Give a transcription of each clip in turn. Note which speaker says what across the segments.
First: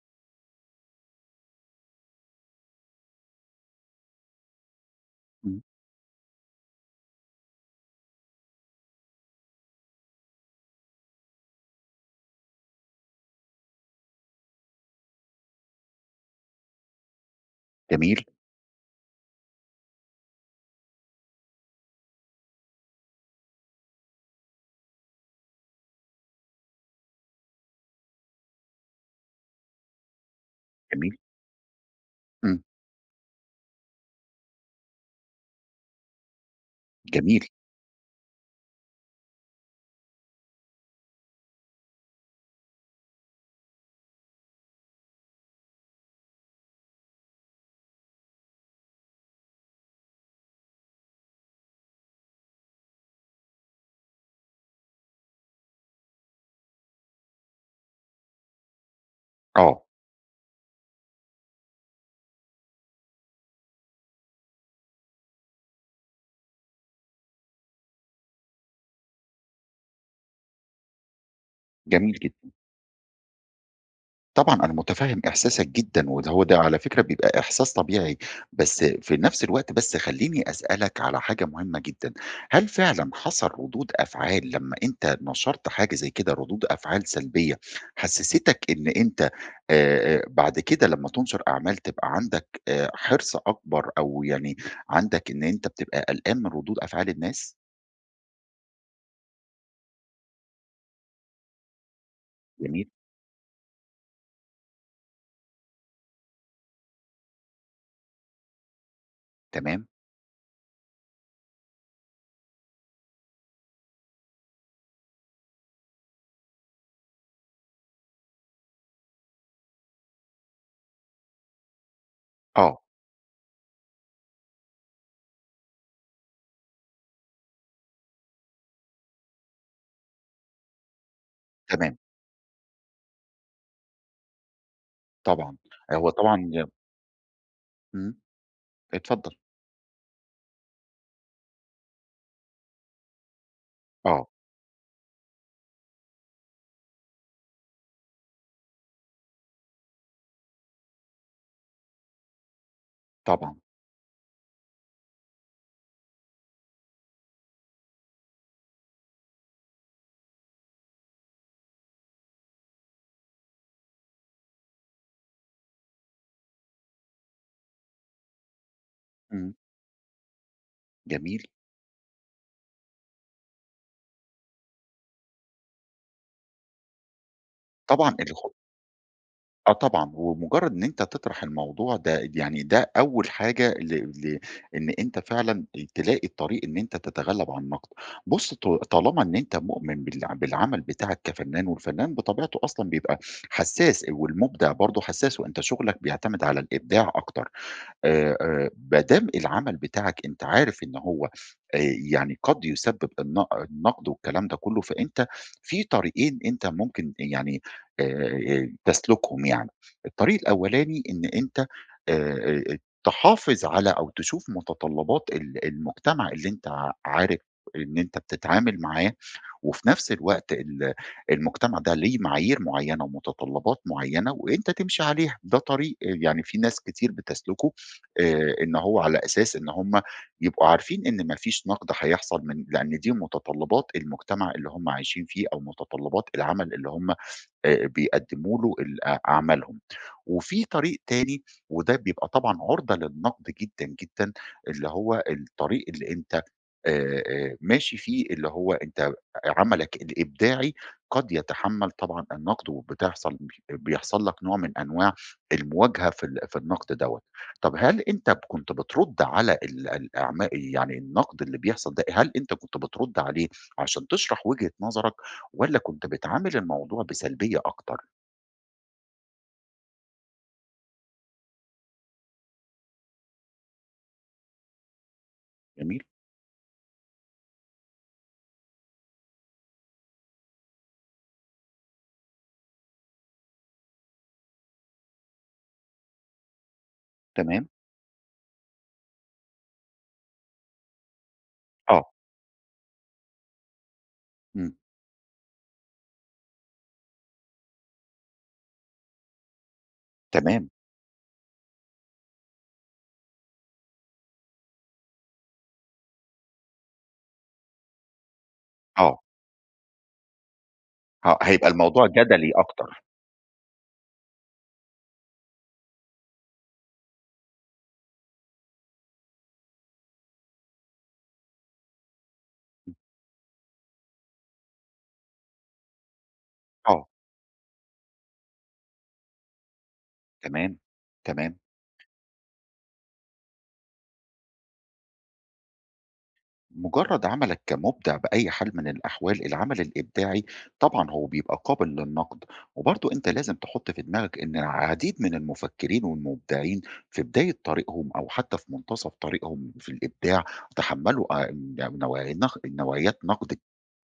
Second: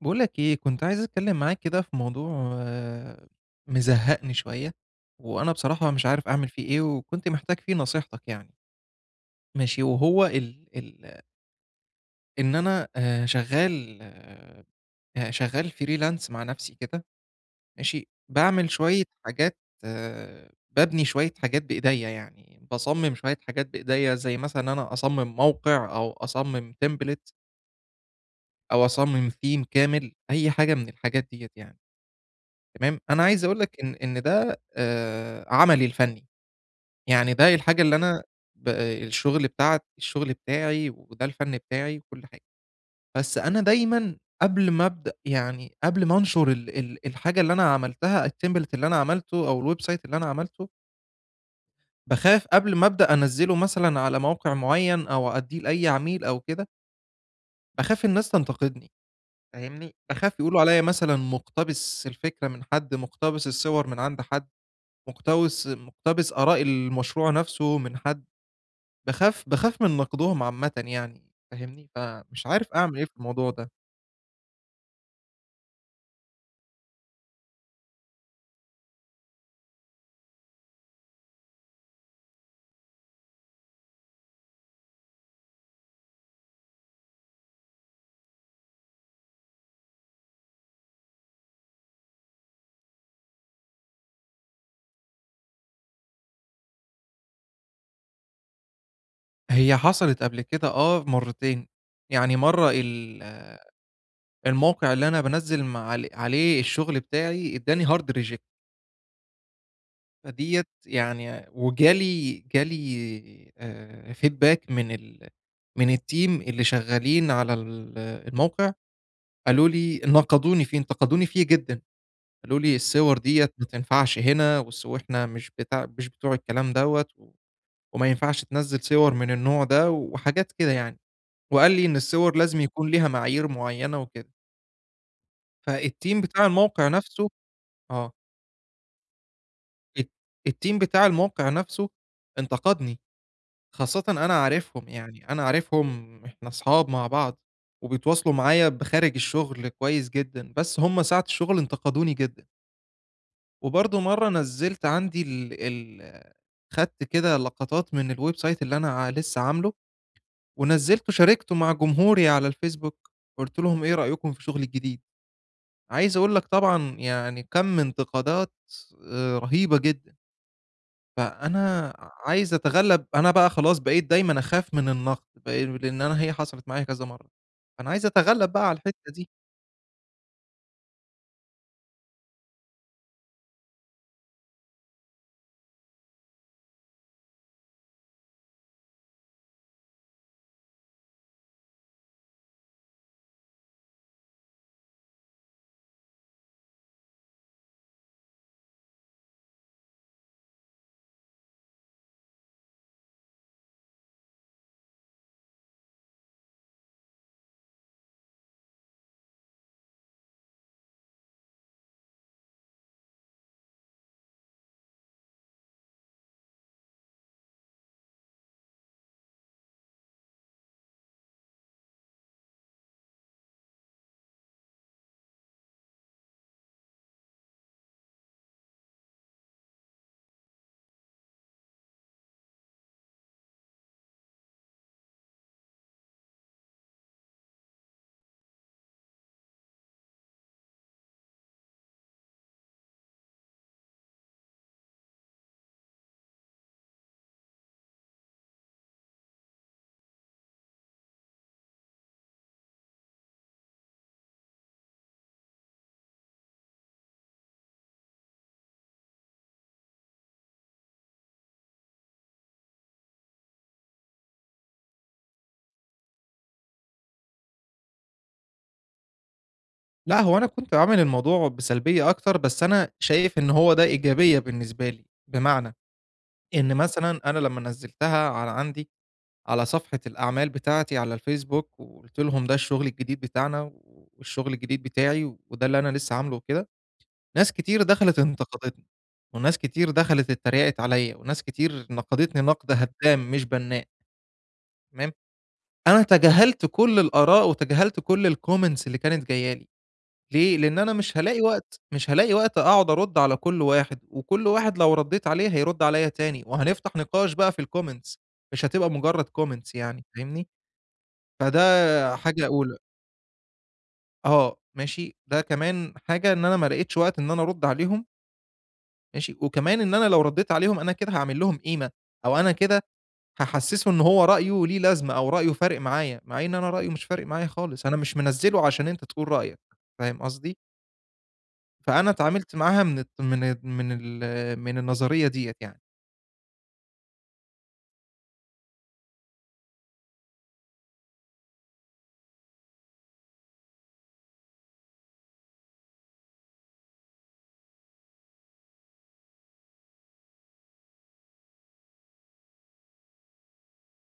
Speaker 1: باقول لك إيه، كنت عايز أتكلّم معاك كده في موضوع مزهّقني شوية، وأنا
Speaker 2: إمم،
Speaker 1: بصراحة مش عارف أعمل فيه إيه، وكنت محتاج فيه نصيحتك يعني. ماشي، وهو ال ال إن أنا شغّال. شغّال freelance مع نَفْسي كده. ماشي،
Speaker 2: جميل،
Speaker 1: باعمل شوية حاجات. بابني شوية حاجات بإيديّا يعني، باصمِّم شوية حاجات بإيديّا زي مثلًا إن أنا أصمِّم موقع أو أصمِّم template أو أصمِّم theme كامل، أي حاجة من
Speaker 2: جميل،
Speaker 1: الحاجات ديّة يعني.
Speaker 2: إمم،
Speaker 1: تمام، أنا عايز أقول لك إن ده عملي الفني، يعني
Speaker 2: جميل،
Speaker 1: ده الحاجة اللي أنا ب الشغل بتاع الشغل بتاعي وده الفن بتاعي وكل حاجة، بس أنا دايمًا قبل ما أبدأ يعني قبل ما أنشر ال ال الحاجة اللي أنا عملتها الtemplate اللي أنا عملته أو الwebsite اللي أنا عملته، باخاف قبل ما أبدأ أنزّله مثلًا على موقع معيّن أو أدّيه لأي عميل أو كده، باخاف الناس تنتقدني،
Speaker 2: آه،
Speaker 1: فاهمني؟ باخاف يقولوا عليّا مثلًا مُقتبس الفكرة من حد، مُقتبس الصور من عند حد. مقتبس آراء المشروع نفسه من حد، باخاف من نقدهم عامةً يعني فاهمني،
Speaker 2: جميل
Speaker 1: فمش
Speaker 2: جدًا.
Speaker 1: عارف أعمل إيه في الموضوع ده.
Speaker 2: طبعًا أنا متفهم إحساسك جدًا، وده هو ده على فكرة بيبقى إحساس طبيعي، بس في نفس الوقت بس خلّيني أسألك على حاجة مهمة جدًا، هل فعلًا حصل ردود أفعال لمّا أنت نشرت حاجة زي كده ردود أفعال سلبية، حسستك إن أنت بعد كده لمّا تنشر أعمال تبقى عندك حرص أكبر أو يعني عندك إن أنت بتبقى قلقان من ردود أفعال الناس؟
Speaker 1: هي حصلت قبل كده آه مرّتين، يعني مرّة
Speaker 2: جميل،
Speaker 1: الموقع اللي أنا بانزّل م عل عليه الشغل بتاعي ادّاني hard reject،
Speaker 2: تمام،
Speaker 1: فديّة يعني وجالي feedback من من الteam اللي شغالين على الموقع، قالوا لي نقدوني فيه، انتقدوني فيه جدًا. قالوا لي:
Speaker 2: آه،
Speaker 1: "الصور ديّة ما تنفعش هنا، إحنا مش بتاع مش بتوع الكلام دوّة، وما ينفعش تنزّل صور من النوع ده." وحاجات كده يعني، وقال لي
Speaker 2: تمام.
Speaker 1: إن الصور لازم يكون ليها معايير معيّنة وكده.
Speaker 2: طبعًا، هو
Speaker 1: فالteam بتاع
Speaker 2: طبعًا ي
Speaker 1: الموقع نفسه. آه،
Speaker 2: إمم، اتفضل.
Speaker 1: الت الteam بتاع الموقع نفسه انتقدني، خاصةً
Speaker 2: آه،
Speaker 1: أنا عارفهم يعني، أنا عارفهم إحنا أصحاب مع بعض، وبيتواصلوا معايا بخارج الشغل كويس جدًا، بس هُم ساعة الشغل انتقدوني جدًا.
Speaker 2: طبعًا،
Speaker 1: وبرضه مرّة نزّلت عندي ال ال خدت كده لقطات من الweb site اللي أنا لسه عامله، شاركته مع جمهوري على الفيسبوك، قُلت لهم إيه رأيكم في شغلي الجديد؟ عايز أقول لك طبعًا يعني كَم من انتقادات
Speaker 2: إمم،
Speaker 1: رهيبة جدًا.
Speaker 2: جميل.
Speaker 1: فأنا عايز أتغلّب، أنا بقى خلاص بقيت دايمًا أخاف من النقد، بقي لإن أنا هي حصلت معايا كذا مرّة، فأنا عايز
Speaker 2: طبعًا الخ
Speaker 1: أتغلّب بقى على الحتّة دي.
Speaker 2: آه طبعًا، ومجرّد إن أنت تطرح الموضوع ده يعني ده أول حاجة ل إن أنت فعلًا تلاقي الطريق إن أنت تتغلّب على النقد. بُص، طالما إن أنت مؤمن بالعمل بتاعك كفنان، والفنان بطبيعته أصلًا بيبقى حسّاس والمُبدع برضه حسّاس، وأنت شغلك بيعتمد على الإبداع أكتر. ما دام العمل بتاعك أنت عارف إن هو يعني قد يسبب النقد والكلام ده كله، فأنت في طريقين أنت ممكن يعني تسلُكهم يعني، الطريق الأولاني إن أنت آآ تحافظ على أو تشوف متطلبات المجتمع اللي أنت عارف إن أنت بتتعامل معاه، وفي نفس الوقت المجتمع ده ليه معايير معيّنة ومتطلبات معيّنة وأنت تمشي عليها، ده طريق يعني في ناس كتير بتسلُكه إن هو على أساس إن هم يبقوا عارفين إن ما فيش نقد هيحصل من لإن دي متطلبات المجتمع اللي هم عايشين فيه أو متطلبات العمل اللي هم بيقدموا له ال أ أعمالهم. وفي طريق تاني وده بيبقى طبعًا عُرضة للنقد جدًا، جدًا، اللي هو الطريق اللي أنت ماشي فيه، اللي هو أنت عملك الإبداعي قد يتحمّل طبعًا النقد بيحصل لك نوع من أنواع المواجهة في النقد دوّة. طب هل أنت كنت بترُد على ال الأعما يعني النقد اللي بيحصل ده، هل أنت كنت بترُد عليه عشان تشرح وجهة نظرك والّا كنت بتعامل الموضوع بسلبية أكتر؟
Speaker 1: لأ، هو أنا كنت عامل الموضوع بسلبية أكتر، بس أنا شايف إن هو ده إيجابية بالنسبة لي، بمعنى
Speaker 2: جميل،
Speaker 1: إن مثلًا أنا لمّا نزّلتها على عندي على صفحة الأعمال بتاعتي على الفيسبوك، وقُلت لهم ده الشغل الجديد بتاعنا، والشغل الجديد بتاعي، وده اللي أنا لسه عامله وكده، ناس
Speaker 2: تمام،
Speaker 1: كتير دخلت انتقدتني، وناس كتير دخلت اتريقت عليّا، وناس كتير
Speaker 2: آه،
Speaker 1: نقدتني نقد هدام مش بنّاء،
Speaker 2: إمم،
Speaker 1: تمام؟ أنا تجاهلت كل الآراء وتجاهلت كل الcomments اللي كانت جاية لي. ليه؟
Speaker 2: تمام،
Speaker 1: لإن أنا مش هالاقي وقت، مش هالاقي وقت أقعد أرُد على كل واحد، وكل واحد لو ردّيت عليه هيرُد عليّا تاني، وهنفتح نقاش بقى في الcomments، مش هتبقى
Speaker 2: آه،
Speaker 1: مجرّد comments يعني فاهمني؟
Speaker 2: ه
Speaker 1: فده
Speaker 2: هيبقى الموضوع
Speaker 1: حاجة
Speaker 2: جدلي
Speaker 1: أولى.
Speaker 2: أكتر،
Speaker 1: آه، ماشي، ده كمان حاجة إن أنا ما لقيتش وقت إن أنا أرُد عليهم. ماشي، وكمان إن أنا لو ردّيت عليهم أنا كده هاعمل لهم قيمة، أو أنا كده هاحسّسه إن هو رأيه ليه لازمة أو رأيه فارق معايا، مع إن أنا رأيه مش
Speaker 2: آه،
Speaker 1: فارق معايا خالص، أنا مش منزّله عشان أنت تقول رأيك، فاهم قصدي؟
Speaker 2: تمام، تمام.
Speaker 1: فأنا اتعاملت معاها من الت من ال من ال من النظرية ديّة يعني.
Speaker 2: مجرد عملك كمبدع بأي حال من الأحوال العمل الإبداعي طبعا هو بيبقى قابل للنقد وبرضو أنت لازم تحط في دماغك إن العديد من المفكرين والمبدعين في بداية طريقهم أو حتى في منتصف طريقهم في الإبداع تحملوا نوعيات نقد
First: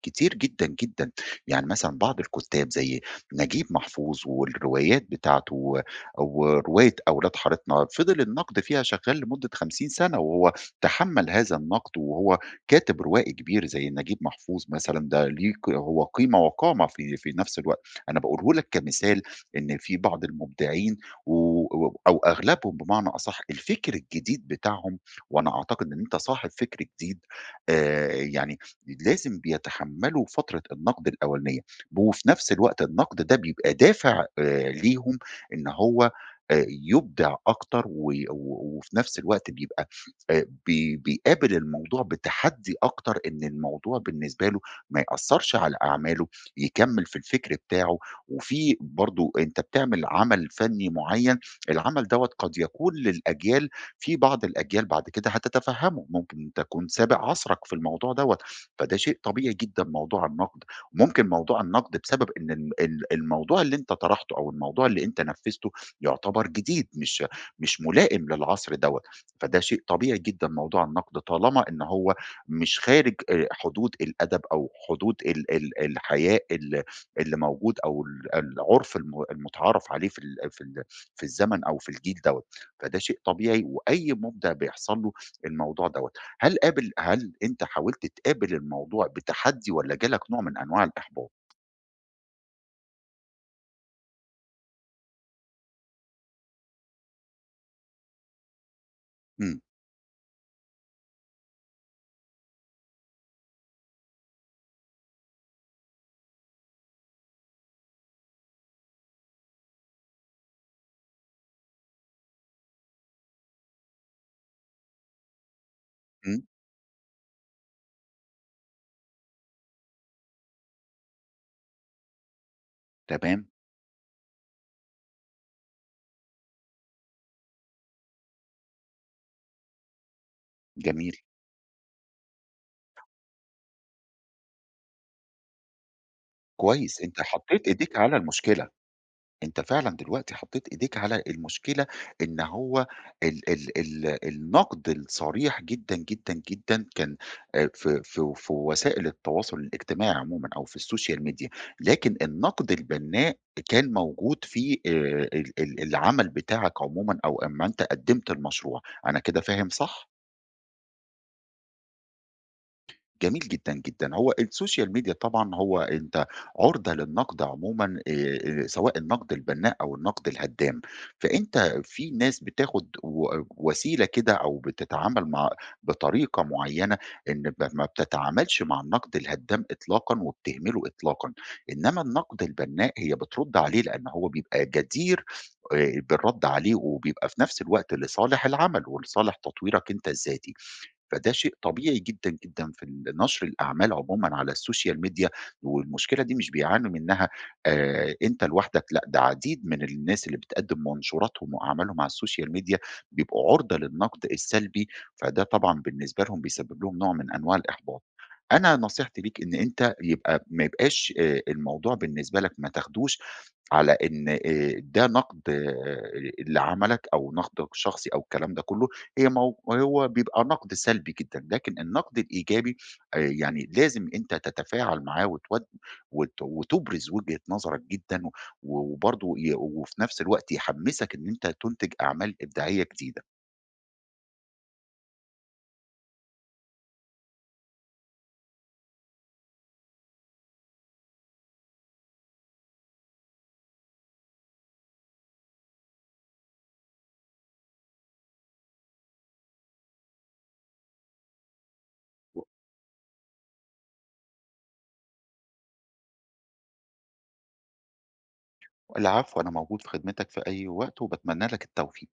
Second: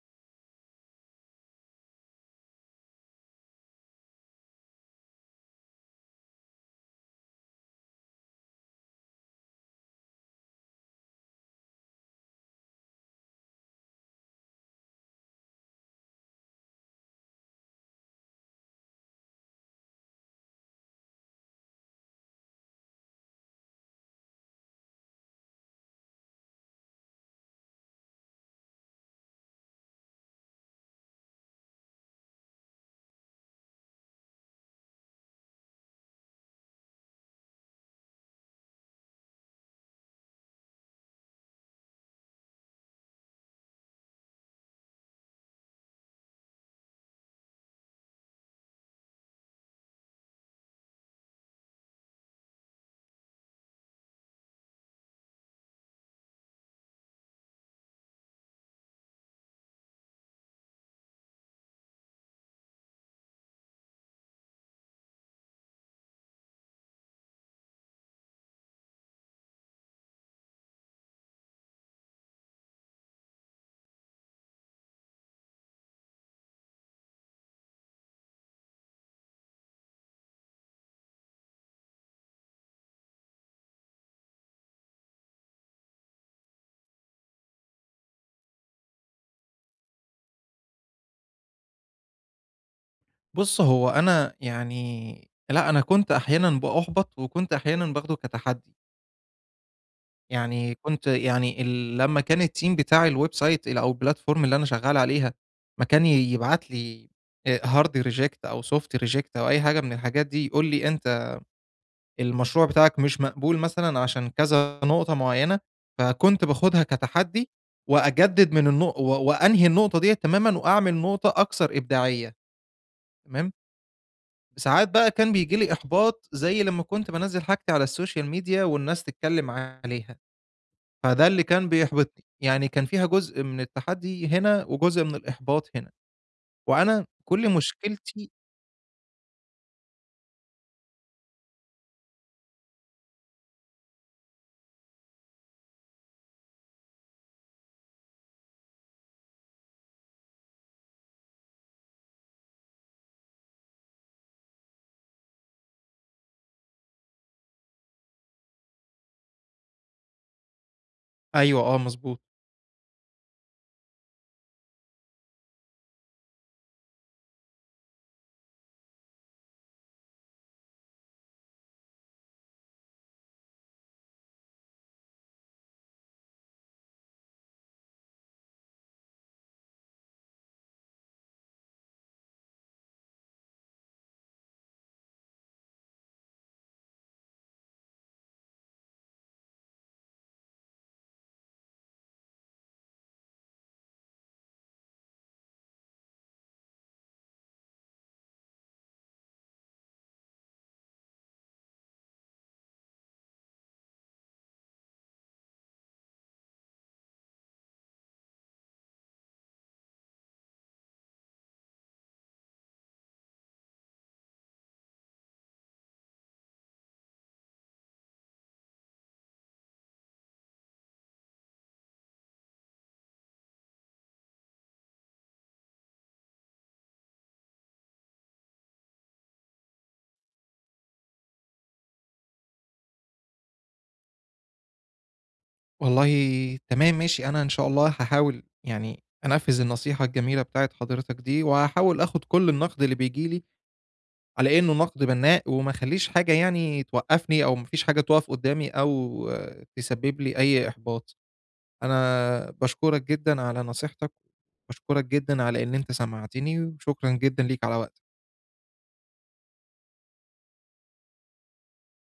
Speaker 2: كتير جدا جدا يعني مثلا بعض الكتاب زي نجيب محفوظ والروايات بتاعته ورواية أولاد حارتنا فضل النقد فيها شغال لمدة 50 سنة وهو تحمل هذا النقد وهو كاتب روائي كبير زي نجيب محفوظ مثلًا، ده ليه هو قيمة وقامة في نفس الوقت. أنا باقوله لك كمثال إن في بعض المبدعين و و أو أغلبهم بمعنى أصح، الفكر الجديد بتاعهم وأنا أعتقد إن أنت صاحب فكر جديد يعني لازم بيتحمّلوا فترة النقد الأولانية، وفي نفس الوقت النقد ده بيبقى دافع ليهم إن هو يُبدع أكتر و و وفي نفس الوقت بيبقى بي بيقابل الموضوع بتحدّي أكتر إن الموضوع بالنسبة له ما يأثّرش على أعماله، يكمّل في الفكر بتاعه، وفي برضه أنت بتعمل عمل فني معيّن، العمل دوّة قد يكون للأجيال في بعض الأجيال بعد كده هتتفهّمه، ممكن تكون سابق عصرك في الموضوع دوّة، فده شيء طبيعي جدًا موضوع النقد، ممكن موضوع النقد بسبب إن الموضوع اللي أنت طرحته أو الموضوع اللي أنت نفّذته يعتبر جديد مش ملائم للعصر دوّة، فده شيء طبيعي جدًا موضوع النقد طالما إن هو مش خارج حدود الأدب أو حدود ال ال الحياء ال اللي موجود أو العُرف المُتعارف عليه في الزمن أو في الجيل دوّة، فده شيء طبيعي وأي مُبدع بيحصل له الموضوع دوّة. هل أنت حاولت تقابل الموضوع بتحدّي والّا جالك نوع من أنواع الإحباط؟
Speaker 1: بُص، هو أنا يعني لأ، أنا كنت أحيانًا بأُحبط وكنت أحيانًا باخده كتحدي.
Speaker 2: إمم،
Speaker 1: يعني كنت يعني لمّا كان الteam بتاع الwebsite أو الplatform اللي أنا شغّال عليها أمّا كان يبعت لي hard reject أو soft reject أو أي حاجة من الحاجات دي، يقول لي: "أنت المشروع بتاعك مش مقبول مثلًا عشان كذا نقطة معيّنة".
Speaker 2: إمم،
Speaker 1: فكنت باخدها كتحدي وأجدد من النق و وأنهي النقطة ديّة تمامًا وأعمل نقطة أكثر إبداعية.
Speaker 2: تمام،
Speaker 1: تمام، ساعات بقى كان بييجي لي إحباط زي لمّا كنت بانزّل حاجتي على السوشيال ميديا والناس تتكلم عليها،
Speaker 2: جميل،
Speaker 1: فده اللي كان بيحبطني، يعني كان فيها جزء من التحدي هنا وجزء من الإحباط هنا،
Speaker 2: كويس،
Speaker 1: وأنا
Speaker 2: أنت
Speaker 1: كل
Speaker 2: حطّيت إيديك على
Speaker 1: مشكلتي.
Speaker 2: المشكلة. أنت فعلًا دلوقتي حطيت إيديك على المشكلة، إن هو ال ال ال النقد الصريح جدًا، جدًا، جدًا كان في وسائل التواصل الاجتماعي عمومًا أو في السوشيال ميديا، لكن النقد البناء كان موجود في ال ال العمل بتاعك عمومًا أو أمّا أنت قدّمت المشروع، أنا كده فاهم صح؟
Speaker 1: أيوه، آه مضبوط.
Speaker 2: جميل جدًا، جدًا. هو السوشيال ميديا طبعًا هو أنت عُرضة للنقد عمومًا سواء النقد البنّاء أو النقد الهدّام، فأنت في ناس بتاخد وسيلة كده أو بتتعامل مع بطريقة معيّنة إن ما بتتعاملش مع النقد الهدّام إطلاقًا وبتهمله إطلاقًا، إنّما النقد البنّاء هي بترُد عليه لإن هو بيبقى جدير بالرَد عليه وبيبقى في نفس الوقت لصالح العمل ولصالح تطويرك أنت الذاتي. فده شيء طبيعي جدًا، جدًا في نشر الأعمال عمومًا على السوشيال ميديا، والمشكلة دي مش بيعانوا منها أنت لوحدك، لأ ده عديد من الناس اللي بتقدم منشوراتهم وأعمالهم على السوشيال ميديا بيبقوا عُرضة للنقد السلبي، فده طبعًا بالنسبة لهم بيسبب لهم نوع من أنواع الإحباط. أنا نصيحتي ليك إن أنت يبقى ما يبقاش الموضوع بالنسبة لك ما تاخدوش على إن ده نقد لعملك أو نقدك الشخصي أو الكلام ده كله، هي مو هو بيبقى نقد سلبي جدًا، لكن النقد الإيجابي يعني لازم أنت تتفاعل معاه وتود وت وتبرز وجهة نظرك جدًا، و وبرضه ي وفي نفس الوقت يحمّسك إن أنت تنتج أعمال إبداعية جديدة.
Speaker 1: والله تمام ماشي، أنا إن شاء الله هاحاول يعني أنفّذ النصيحة الجميلة بتاعة حضرتك دي، وهاحاول آخُد كل النقد اللي بييجي لي على إنه نقد بنّاء، وما اخلّيش حاجة يعني توقّفني أو ما فيش حاجة تُقف قدّامي أو آه، تسبب لي أي إحباط. أنا باشكرك جدًا على نصيحتك، وباشكرك جدًا على إن أنت سمعتني، وشكرًا جدًا ليك على وقتك.
Speaker 2: العفو، أنا موجود في خدمتك في أي وقت، وباتمنى لك التوفيق.